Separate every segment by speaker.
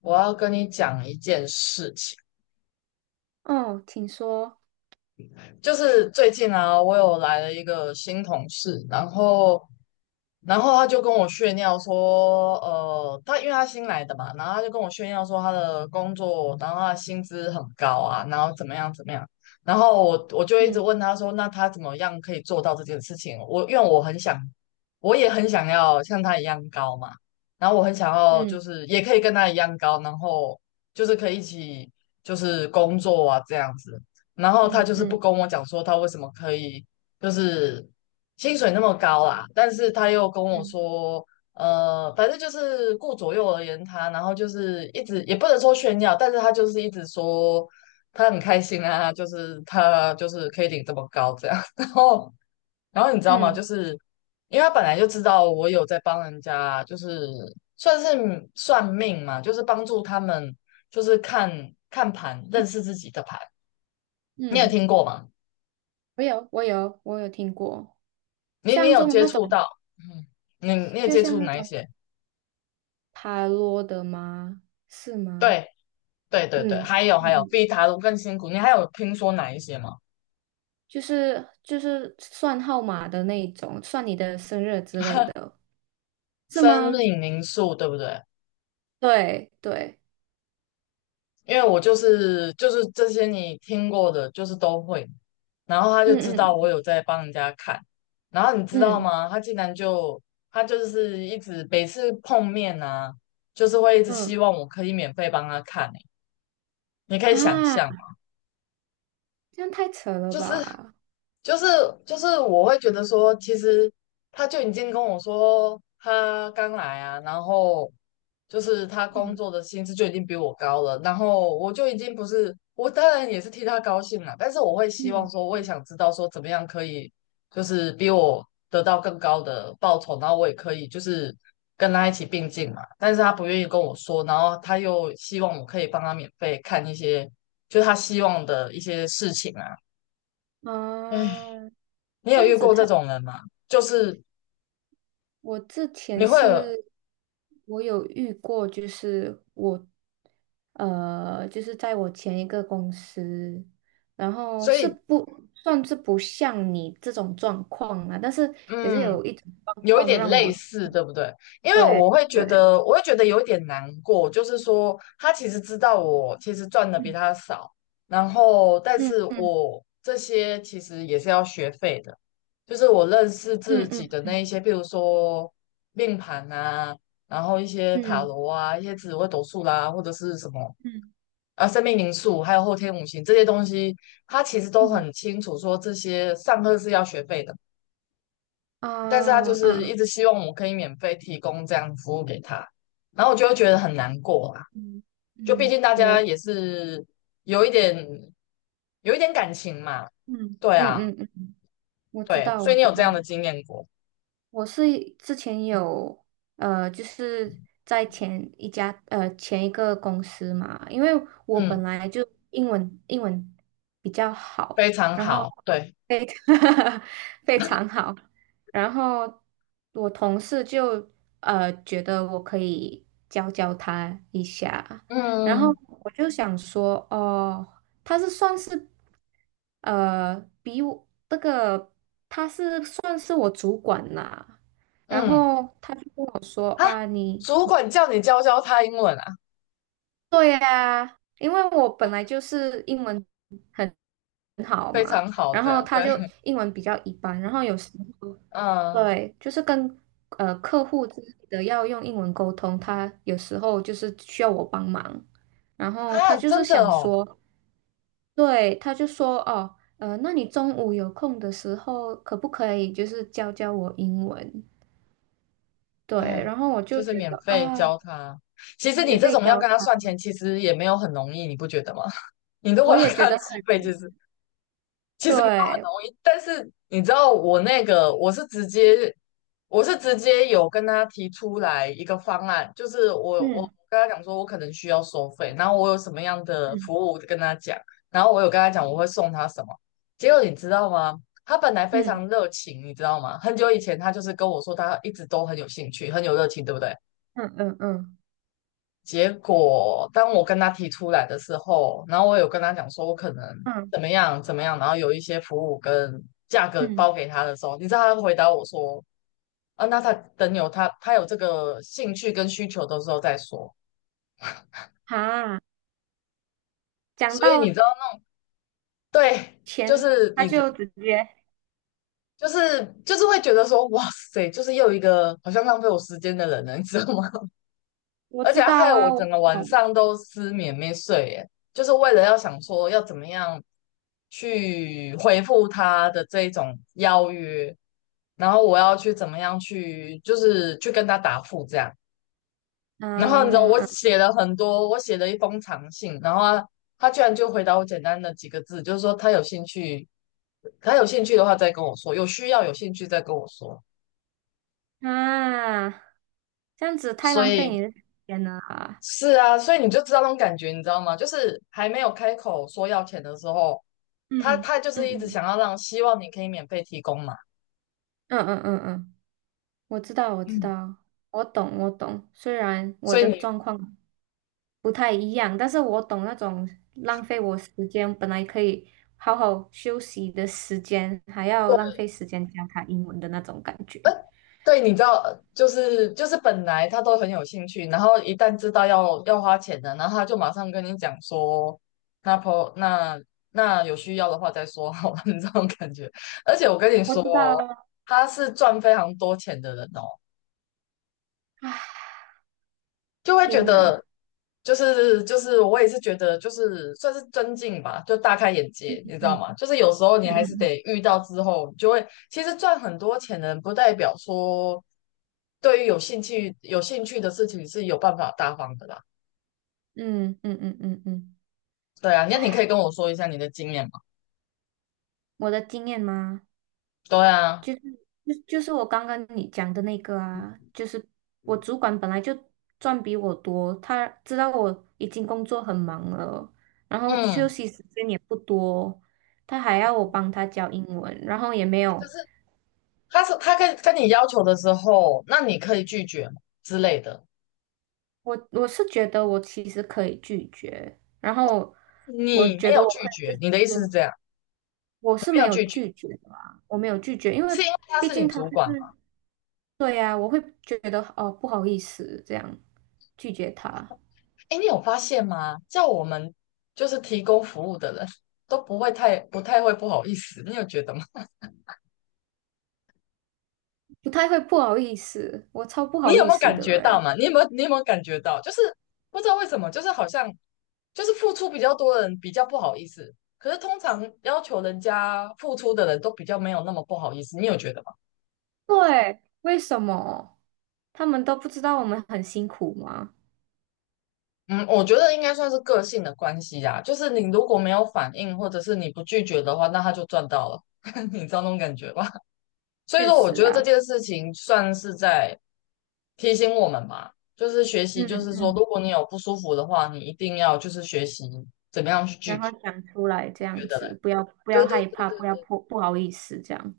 Speaker 1: 我要跟你讲一件事情，
Speaker 2: 哦，请说。
Speaker 1: 就是最近啊，我有来了一个新同事，然后他就跟我炫耀说，他因为他新来的嘛，然后他就跟我炫耀说他的工作，然后他的薪资很高啊，然后怎么样怎么样，然后我就一直
Speaker 2: 嗯
Speaker 1: 问他说，那他怎么样可以做到这件事情？我因为我很想，我也很想要像他一样高嘛，然后我很想要
Speaker 2: 嗯
Speaker 1: 就是也可以跟他一样高，然后就是可以一起就是工作啊这样子，然后他
Speaker 2: 嗯
Speaker 1: 就是不
Speaker 2: 嗯
Speaker 1: 跟我讲说他为什么可以。就是薪水那么高啦，但是他又跟我
Speaker 2: 嗯
Speaker 1: 说，反正就是顾左右而言他，然后就是一直也不能说炫耀，但是他就是一直说他很开心啊，就是他就是可以领这么高这样，然后你知道吗？
Speaker 2: 嗯
Speaker 1: 就是因为他本来就知道我有在帮人家，就是算是算命嘛，就是帮助他们就是看看盘，认识自己的盘，
Speaker 2: 嗯，
Speaker 1: 你有
Speaker 2: 嗯
Speaker 1: 听过吗？
Speaker 2: 我有听过，
Speaker 1: 你
Speaker 2: 像这
Speaker 1: 有
Speaker 2: 种
Speaker 1: 接
Speaker 2: 那种，
Speaker 1: 触到？嗯，你有
Speaker 2: 就
Speaker 1: 接
Speaker 2: 像
Speaker 1: 触
Speaker 2: 那
Speaker 1: 哪一
Speaker 2: 种
Speaker 1: 些？
Speaker 2: 塔罗的吗？是吗？
Speaker 1: 对，对对对，
Speaker 2: 嗯
Speaker 1: 还有
Speaker 2: 嗯
Speaker 1: 还有，
Speaker 2: 嗯，
Speaker 1: 比塔卢更辛苦。你还有听说哪一些吗？
Speaker 2: 就是算号码的那一种，算你的生日之类 的，是
Speaker 1: 生
Speaker 2: 吗？
Speaker 1: 命灵数，对不对？
Speaker 2: 对对，
Speaker 1: 因为我就是这些你听过的，就是都会。然后他就
Speaker 2: 嗯
Speaker 1: 知道我
Speaker 2: 嗯
Speaker 1: 有在帮人家看，然后你知道
Speaker 2: 嗯
Speaker 1: 吗？他竟然就他就是一直每次碰面啊，就是会一直希
Speaker 2: 嗯，
Speaker 1: 望我可以免费帮他看、欸。你可以想象，
Speaker 2: 啊，这样太扯了
Speaker 1: 就是
Speaker 2: 吧？
Speaker 1: 就是就是我会觉得说，其实他就已经跟我说他刚来啊，然后就是他工
Speaker 2: 嗯
Speaker 1: 作的薪资就已经比我高了，然后我就已经不是，我当然也是替他高兴了，但是我会希望说，
Speaker 2: 嗯
Speaker 1: 我也想知道说怎么样可以就是比我得到更高的报酬，然后我也可以就是跟他一起并进嘛，但是他不愿意跟我说，然后他又希望我可以帮他免费看一些，就是他希望的一些事情啊。
Speaker 2: 嗯
Speaker 1: 哎，
Speaker 2: 啊，
Speaker 1: 你
Speaker 2: 这
Speaker 1: 有
Speaker 2: 样
Speaker 1: 遇
Speaker 2: 子。
Speaker 1: 过这种人吗？就是
Speaker 2: 我之前
Speaker 1: 你会有，
Speaker 2: 是，我有遇过，就是我，就是在我前一个公司，然后
Speaker 1: 所
Speaker 2: 是
Speaker 1: 以
Speaker 2: 不算是不像你这种状况啊，但是也是
Speaker 1: 嗯，
Speaker 2: 有一种状
Speaker 1: 有一
Speaker 2: 况
Speaker 1: 点
Speaker 2: 让
Speaker 1: 类
Speaker 2: 我，
Speaker 1: 似，对不对？因为
Speaker 2: 对
Speaker 1: 我会觉
Speaker 2: 对，
Speaker 1: 得，我会觉得有一点难过，就是说他其实知道我其实赚的比
Speaker 2: 嗯
Speaker 1: 他少，然后但
Speaker 2: 嗯
Speaker 1: 是
Speaker 2: 嗯
Speaker 1: 我这些其实也是要学费的，就是我认识自己的
Speaker 2: 嗯
Speaker 1: 那一些，比如说命盘啊，然后一些塔
Speaker 2: 嗯
Speaker 1: 罗啊，一些紫微斗数啦，或者是什么
Speaker 2: 嗯嗯
Speaker 1: 啊，生命灵数，还有后天五行这些东西，他其实都
Speaker 2: 嗯
Speaker 1: 很清楚说这些上课是要学费的，但是他就
Speaker 2: 啊
Speaker 1: 是
Speaker 2: 啊
Speaker 1: 一直希望我可以免费提供这样的服务给他，然后我就会觉得很难过啊，
Speaker 2: 嗯
Speaker 1: 就毕
Speaker 2: 嗯，
Speaker 1: 竟大家
Speaker 2: 了，
Speaker 1: 也是有一点有一点感情嘛，
Speaker 2: 嗯
Speaker 1: 对
Speaker 2: 嗯
Speaker 1: 啊，
Speaker 2: 嗯嗯，我知
Speaker 1: 对，
Speaker 2: 道
Speaker 1: 所
Speaker 2: 我
Speaker 1: 以你
Speaker 2: 知
Speaker 1: 有
Speaker 2: 道，
Speaker 1: 这样的经验过，
Speaker 2: 我是之前有就是在前一个公司嘛，因为我
Speaker 1: 嗯，
Speaker 2: 本来就英文比较
Speaker 1: 非
Speaker 2: 好，
Speaker 1: 常
Speaker 2: 然后
Speaker 1: 好，对，
Speaker 2: 非 非常好，然后我同事就觉得我可以教教他一下，然后
Speaker 1: 嗯
Speaker 2: 我就想说哦。他是算是呃比我这个他是算是我主管啦，然
Speaker 1: 嗯
Speaker 2: 后他就跟我说
Speaker 1: 啊，
Speaker 2: 啊，你
Speaker 1: 主管叫你教教他英文啊，
Speaker 2: 对呀、因为我本来就是英文很很好
Speaker 1: 非
Speaker 2: 嘛，
Speaker 1: 常好
Speaker 2: 然后
Speaker 1: 的，
Speaker 2: 他
Speaker 1: 对，
Speaker 2: 就英文比较一般，然后有时候
Speaker 1: 嗯
Speaker 2: 对，就是跟客户之类的要用英文沟通，他有时候就是需要我帮忙，然后他
Speaker 1: 啊，
Speaker 2: 就是
Speaker 1: 真的
Speaker 2: 想
Speaker 1: 哦。
Speaker 2: 说。对，他就说哦，那你中午有空的时候，可不可以就是教教我英文？对，
Speaker 1: 哎，
Speaker 2: 然后我
Speaker 1: 就
Speaker 2: 就
Speaker 1: 是
Speaker 2: 觉
Speaker 1: 免
Speaker 2: 得
Speaker 1: 费
Speaker 2: 啊，
Speaker 1: 教他。其实
Speaker 2: 免
Speaker 1: 你这
Speaker 2: 费
Speaker 1: 种要
Speaker 2: 教
Speaker 1: 跟他算
Speaker 2: 他，
Speaker 1: 钱，其实也没有很容易，你不觉得吗？你如
Speaker 2: 我
Speaker 1: 果要
Speaker 2: 也
Speaker 1: 跟
Speaker 2: 觉
Speaker 1: 他
Speaker 2: 得很
Speaker 1: 计费，就是其实没有很
Speaker 2: 对，
Speaker 1: 容易，但是你知道我那个，我是直接，我是直接有跟他提出来一个方案，就是我
Speaker 2: 嗯
Speaker 1: 跟他讲说，我可能需要收费，然后我有什么样的
Speaker 2: 嗯
Speaker 1: 服务跟他讲，然后我有跟他讲我会送他什么，结果你知道吗？他本来非常
Speaker 2: 嗯
Speaker 1: 热情，你知道吗？很久以前他就是跟我说，他一直都很有兴趣，很有热情，对不对？
Speaker 2: 嗯嗯嗯
Speaker 1: 结果当我跟他提出来的时候，然后我有跟他讲说我可能
Speaker 2: 嗯
Speaker 1: 怎么样怎么样，然后有一些服务跟价格
Speaker 2: 嗯，
Speaker 1: 包给他的时候，你知道他回答我说啊，那他等有他有这个兴趣跟需求的时候再说。
Speaker 2: 啊，讲
Speaker 1: 所以你
Speaker 2: 到
Speaker 1: 知道吗？对，就
Speaker 2: 钱，
Speaker 1: 是
Speaker 2: 他
Speaker 1: 你知，
Speaker 2: 就直接
Speaker 1: 就是会觉得说哇塞，就是又一个好像浪费我时间的人了，你知道吗？
Speaker 2: 我
Speaker 1: 而
Speaker 2: 知
Speaker 1: 且
Speaker 2: 道
Speaker 1: 害我
Speaker 2: 啊，我
Speaker 1: 整个晚
Speaker 2: 懂
Speaker 1: 上都失眠没睡，耶，就是为了要想说要怎么样去回复他的这一种邀约，然后我要去怎么样去，就是去跟他答复这样。然后你知道
Speaker 2: 啊
Speaker 1: 我
Speaker 2: 啊
Speaker 1: 写了很多，我写了一封长信，然后他居然就回答我简单的几个字，就是说他有兴趣，他有兴趣的话再跟我说，有需要有兴趣再跟我说。
Speaker 2: 啊，这样子太
Speaker 1: 所
Speaker 2: 浪费
Speaker 1: 以
Speaker 2: 你的时间了啊，
Speaker 1: 是啊，所以你就知道那种感觉，你知道吗？就是还没有开口说要钱的时候，他
Speaker 2: 嗯
Speaker 1: 他就是一直
Speaker 2: 嗯
Speaker 1: 想要让，希望你可以免费提供嘛。
Speaker 2: 嗯嗯嗯嗯。我知道，我知
Speaker 1: 嗯，
Speaker 2: 道，我懂，我懂。虽然我
Speaker 1: 所以
Speaker 2: 的
Speaker 1: 你
Speaker 2: 状况不太一样，但是我懂那种浪费我时间，本来可以好好休息的时间，还要
Speaker 1: 对
Speaker 2: 浪费时间教他英文的那种感觉。
Speaker 1: 对，你知道，就是本来他都很有兴趣，然后一旦知道要花钱的，然后他就马上跟你讲说，那婆那那有需要的话再说好了，你这种感觉。而且我跟你
Speaker 2: 我
Speaker 1: 说
Speaker 2: 知道
Speaker 1: 哦，
Speaker 2: 啊，
Speaker 1: 他是赚非常多钱的人哦。就会觉
Speaker 2: 天
Speaker 1: 得，
Speaker 2: 哪！
Speaker 1: 就是我也是觉得，就是算是尊敬吧，就大开眼
Speaker 2: 嗯
Speaker 1: 界，你知道
Speaker 2: 嗯
Speaker 1: 吗？就是有时候你还是
Speaker 2: 嗯
Speaker 1: 得遇到之后，你就会其实赚很多钱的人，不代表说对于有兴趣的事情是有办法大方的啦。
Speaker 2: 嗯嗯嗯嗯嗯嗯，
Speaker 1: 对啊，那你可
Speaker 2: 唉，
Speaker 1: 以跟我说一下你的经验吗？
Speaker 2: 我的经验吗？
Speaker 1: 对啊，
Speaker 2: 就是我刚刚你讲的那个啊，就是我主
Speaker 1: 嗯
Speaker 2: 管本来就赚比我多，他知道我已经工作很忙了，然后休
Speaker 1: 嗯
Speaker 2: 息时间也不多，他还要我帮他教英文，然后也没
Speaker 1: 就
Speaker 2: 有，
Speaker 1: 是他是他跟你要求的时候，那你可以拒绝吗之类的，
Speaker 2: 我是觉得我其实可以拒绝，然后我
Speaker 1: 你没
Speaker 2: 觉得
Speaker 1: 有
Speaker 2: 我
Speaker 1: 拒
Speaker 2: 可以就
Speaker 1: 绝，
Speaker 2: 是
Speaker 1: 你的意思是
Speaker 2: 说
Speaker 1: 这样，
Speaker 2: 我是
Speaker 1: 没
Speaker 2: 没
Speaker 1: 有
Speaker 2: 有
Speaker 1: 拒绝，
Speaker 2: 拒绝的啊，我没有拒绝，因为
Speaker 1: 是因为他
Speaker 2: 毕
Speaker 1: 是你
Speaker 2: 竟他就
Speaker 1: 主管。
Speaker 2: 是对呀、啊我会觉得哦不好意思这样拒绝他。
Speaker 1: 哎，你有发现吗？叫我们就是提供服务的人都不会太不太会不好意思，你有觉得吗？
Speaker 2: 不太会不好意思，我超不
Speaker 1: 你
Speaker 2: 好
Speaker 1: 有
Speaker 2: 意
Speaker 1: 没有
Speaker 2: 思
Speaker 1: 感
Speaker 2: 的
Speaker 1: 觉到
Speaker 2: 诶。
Speaker 1: 嘛？你有没有感觉到？就是不知道为什么，就是好像就是付出比较多的人比较不好意思，可是通常要求人家付出的人都比较没有那么不好意思，你有觉得吗？
Speaker 2: 对，为什么？他们都不知道我们很辛苦吗？
Speaker 1: 嗯，我觉得应该算是个性的关系啊，就是你如果没有反应，或者是你不拒绝的话，那他就赚到了，你知道那种感觉吧？所以
Speaker 2: 确
Speaker 1: 说，我
Speaker 2: 实
Speaker 1: 觉得这
Speaker 2: 啊，
Speaker 1: 件事情算是在提醒我们吧，就是学习，
Speaker 2: 嗯
Speaker 1: 就是说，
Speaker 2: 嗯，
Speaker 1: 如果你有不舒服的话，你一定要就是学习怎么样去拒
Speaker 2: 然后
Speaker 1: 绝，
Speaker 2: 讲出来这
Speaker 1: 你觉
Speaker 2: 样
Speaker 1: 得嘞？
Speaker 2: 子，不要
Speaker 1: 对对
Speaker 2: 害
Speaker 1: 对
Speaker 2: 怕，
Speaker 1: 对
Speaker 2: 不要
Speaker 1: 对，
Speaker 2: 不好意思这样，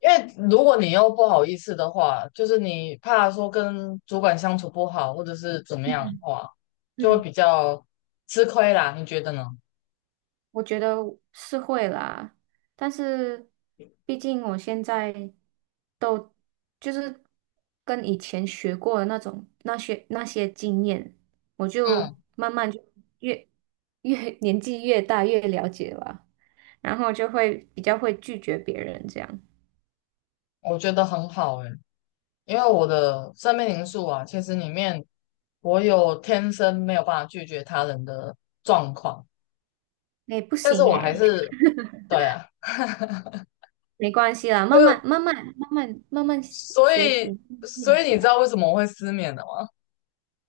Speaker 1: 因为如果你又不好意思的话，就是你怕说跟主管相处不好，或者是怎么样的
Speaker 2: 嗯
Speaker 1: 话，就会
Speaker 2: 嗯。
Speaker 1: 比较吃亏啦，你觉得呢？
Speaker 2: 我觉得是会啦，但是毕竟我现在都就是跟以前学过的那种那些经验，我
Speaker 1: 嗯，
Speaker 2: 就慢慢就越越年纪越大越了解吧，然后就会比较会拒绝别人这样。
Speaker 1: 我觉得很好诶、因为我的生命灵数啊，其实里面我有天生没有办法拒绝他人的状况，
Speaker 2: 哎，不
Speaker 1: 但是
Speaker 2: 行
Speaker 1: 我还
Speaker 2: 哎，
Speaker 1: 是对啊，
Speaker 2: 没关系啦，慢慢慢慢慢慢慢慢
Speaker 1: 所
Speaker 2: 学
Speaker 1: 以
Speaker 2: 习练起
Speaker 1: 你知道
Speaker 2: 来。
Speaker 1: 为什么我会失眠的吗？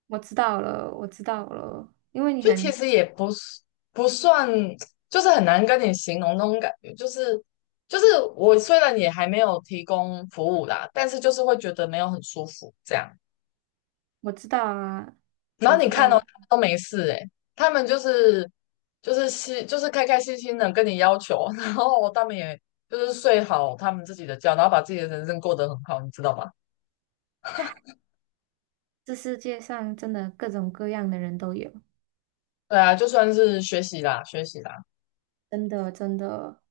Speaker 2: 我知道了，我知道了，因为
Speaker 1: 就其实也不是不算，就是很难跟你形容那种感觉，就是我虽然也还没有提供服务啦，但是就是会觉得没有很舒服这样。
Speaker 2: 我知道啊，
Speaker 1: 然
Speaker 2: 我
Speaker 1: 后你
Speaker 2: 知道，
Speaker 1: 看到他
Speaker 2: 我
Speaker 1: 们都没事诶，他们就是心就是开开心心的跟你要求，然后他们也就是睡好他们自己的觉，然后把自己的人生过得很好，你知道吗？
Speaker 2: 这世界上真的各种各样的人都有，
Speaker 1: 对啊，就算是学习啦，学习啦，
Speaker 2: 真的真的。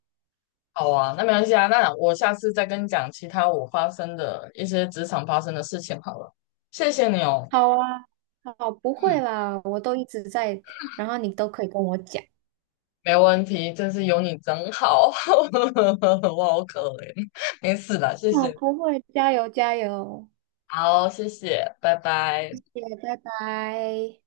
Speaker 1: 好啊，那没关系啊，那我下次再跟你讲其他我发生的一些职场发生的事情好了。谢谢你哦，
Speaker 2: 好啊，好，不会啦，我都一直在，然后你都可以跟我讲。
Speaker 1: 没问题，真是有你真好，我好可怜，没事啦，谢
Speaker 2: 好
Speaker 1: 谢，
Speaker 2: 不会，加油加油，
Speaker 1: 好，谢谢，拜
Speaker 2: 谢
Speaker 1: 拜。
Speaker 2: 谢，拜拜。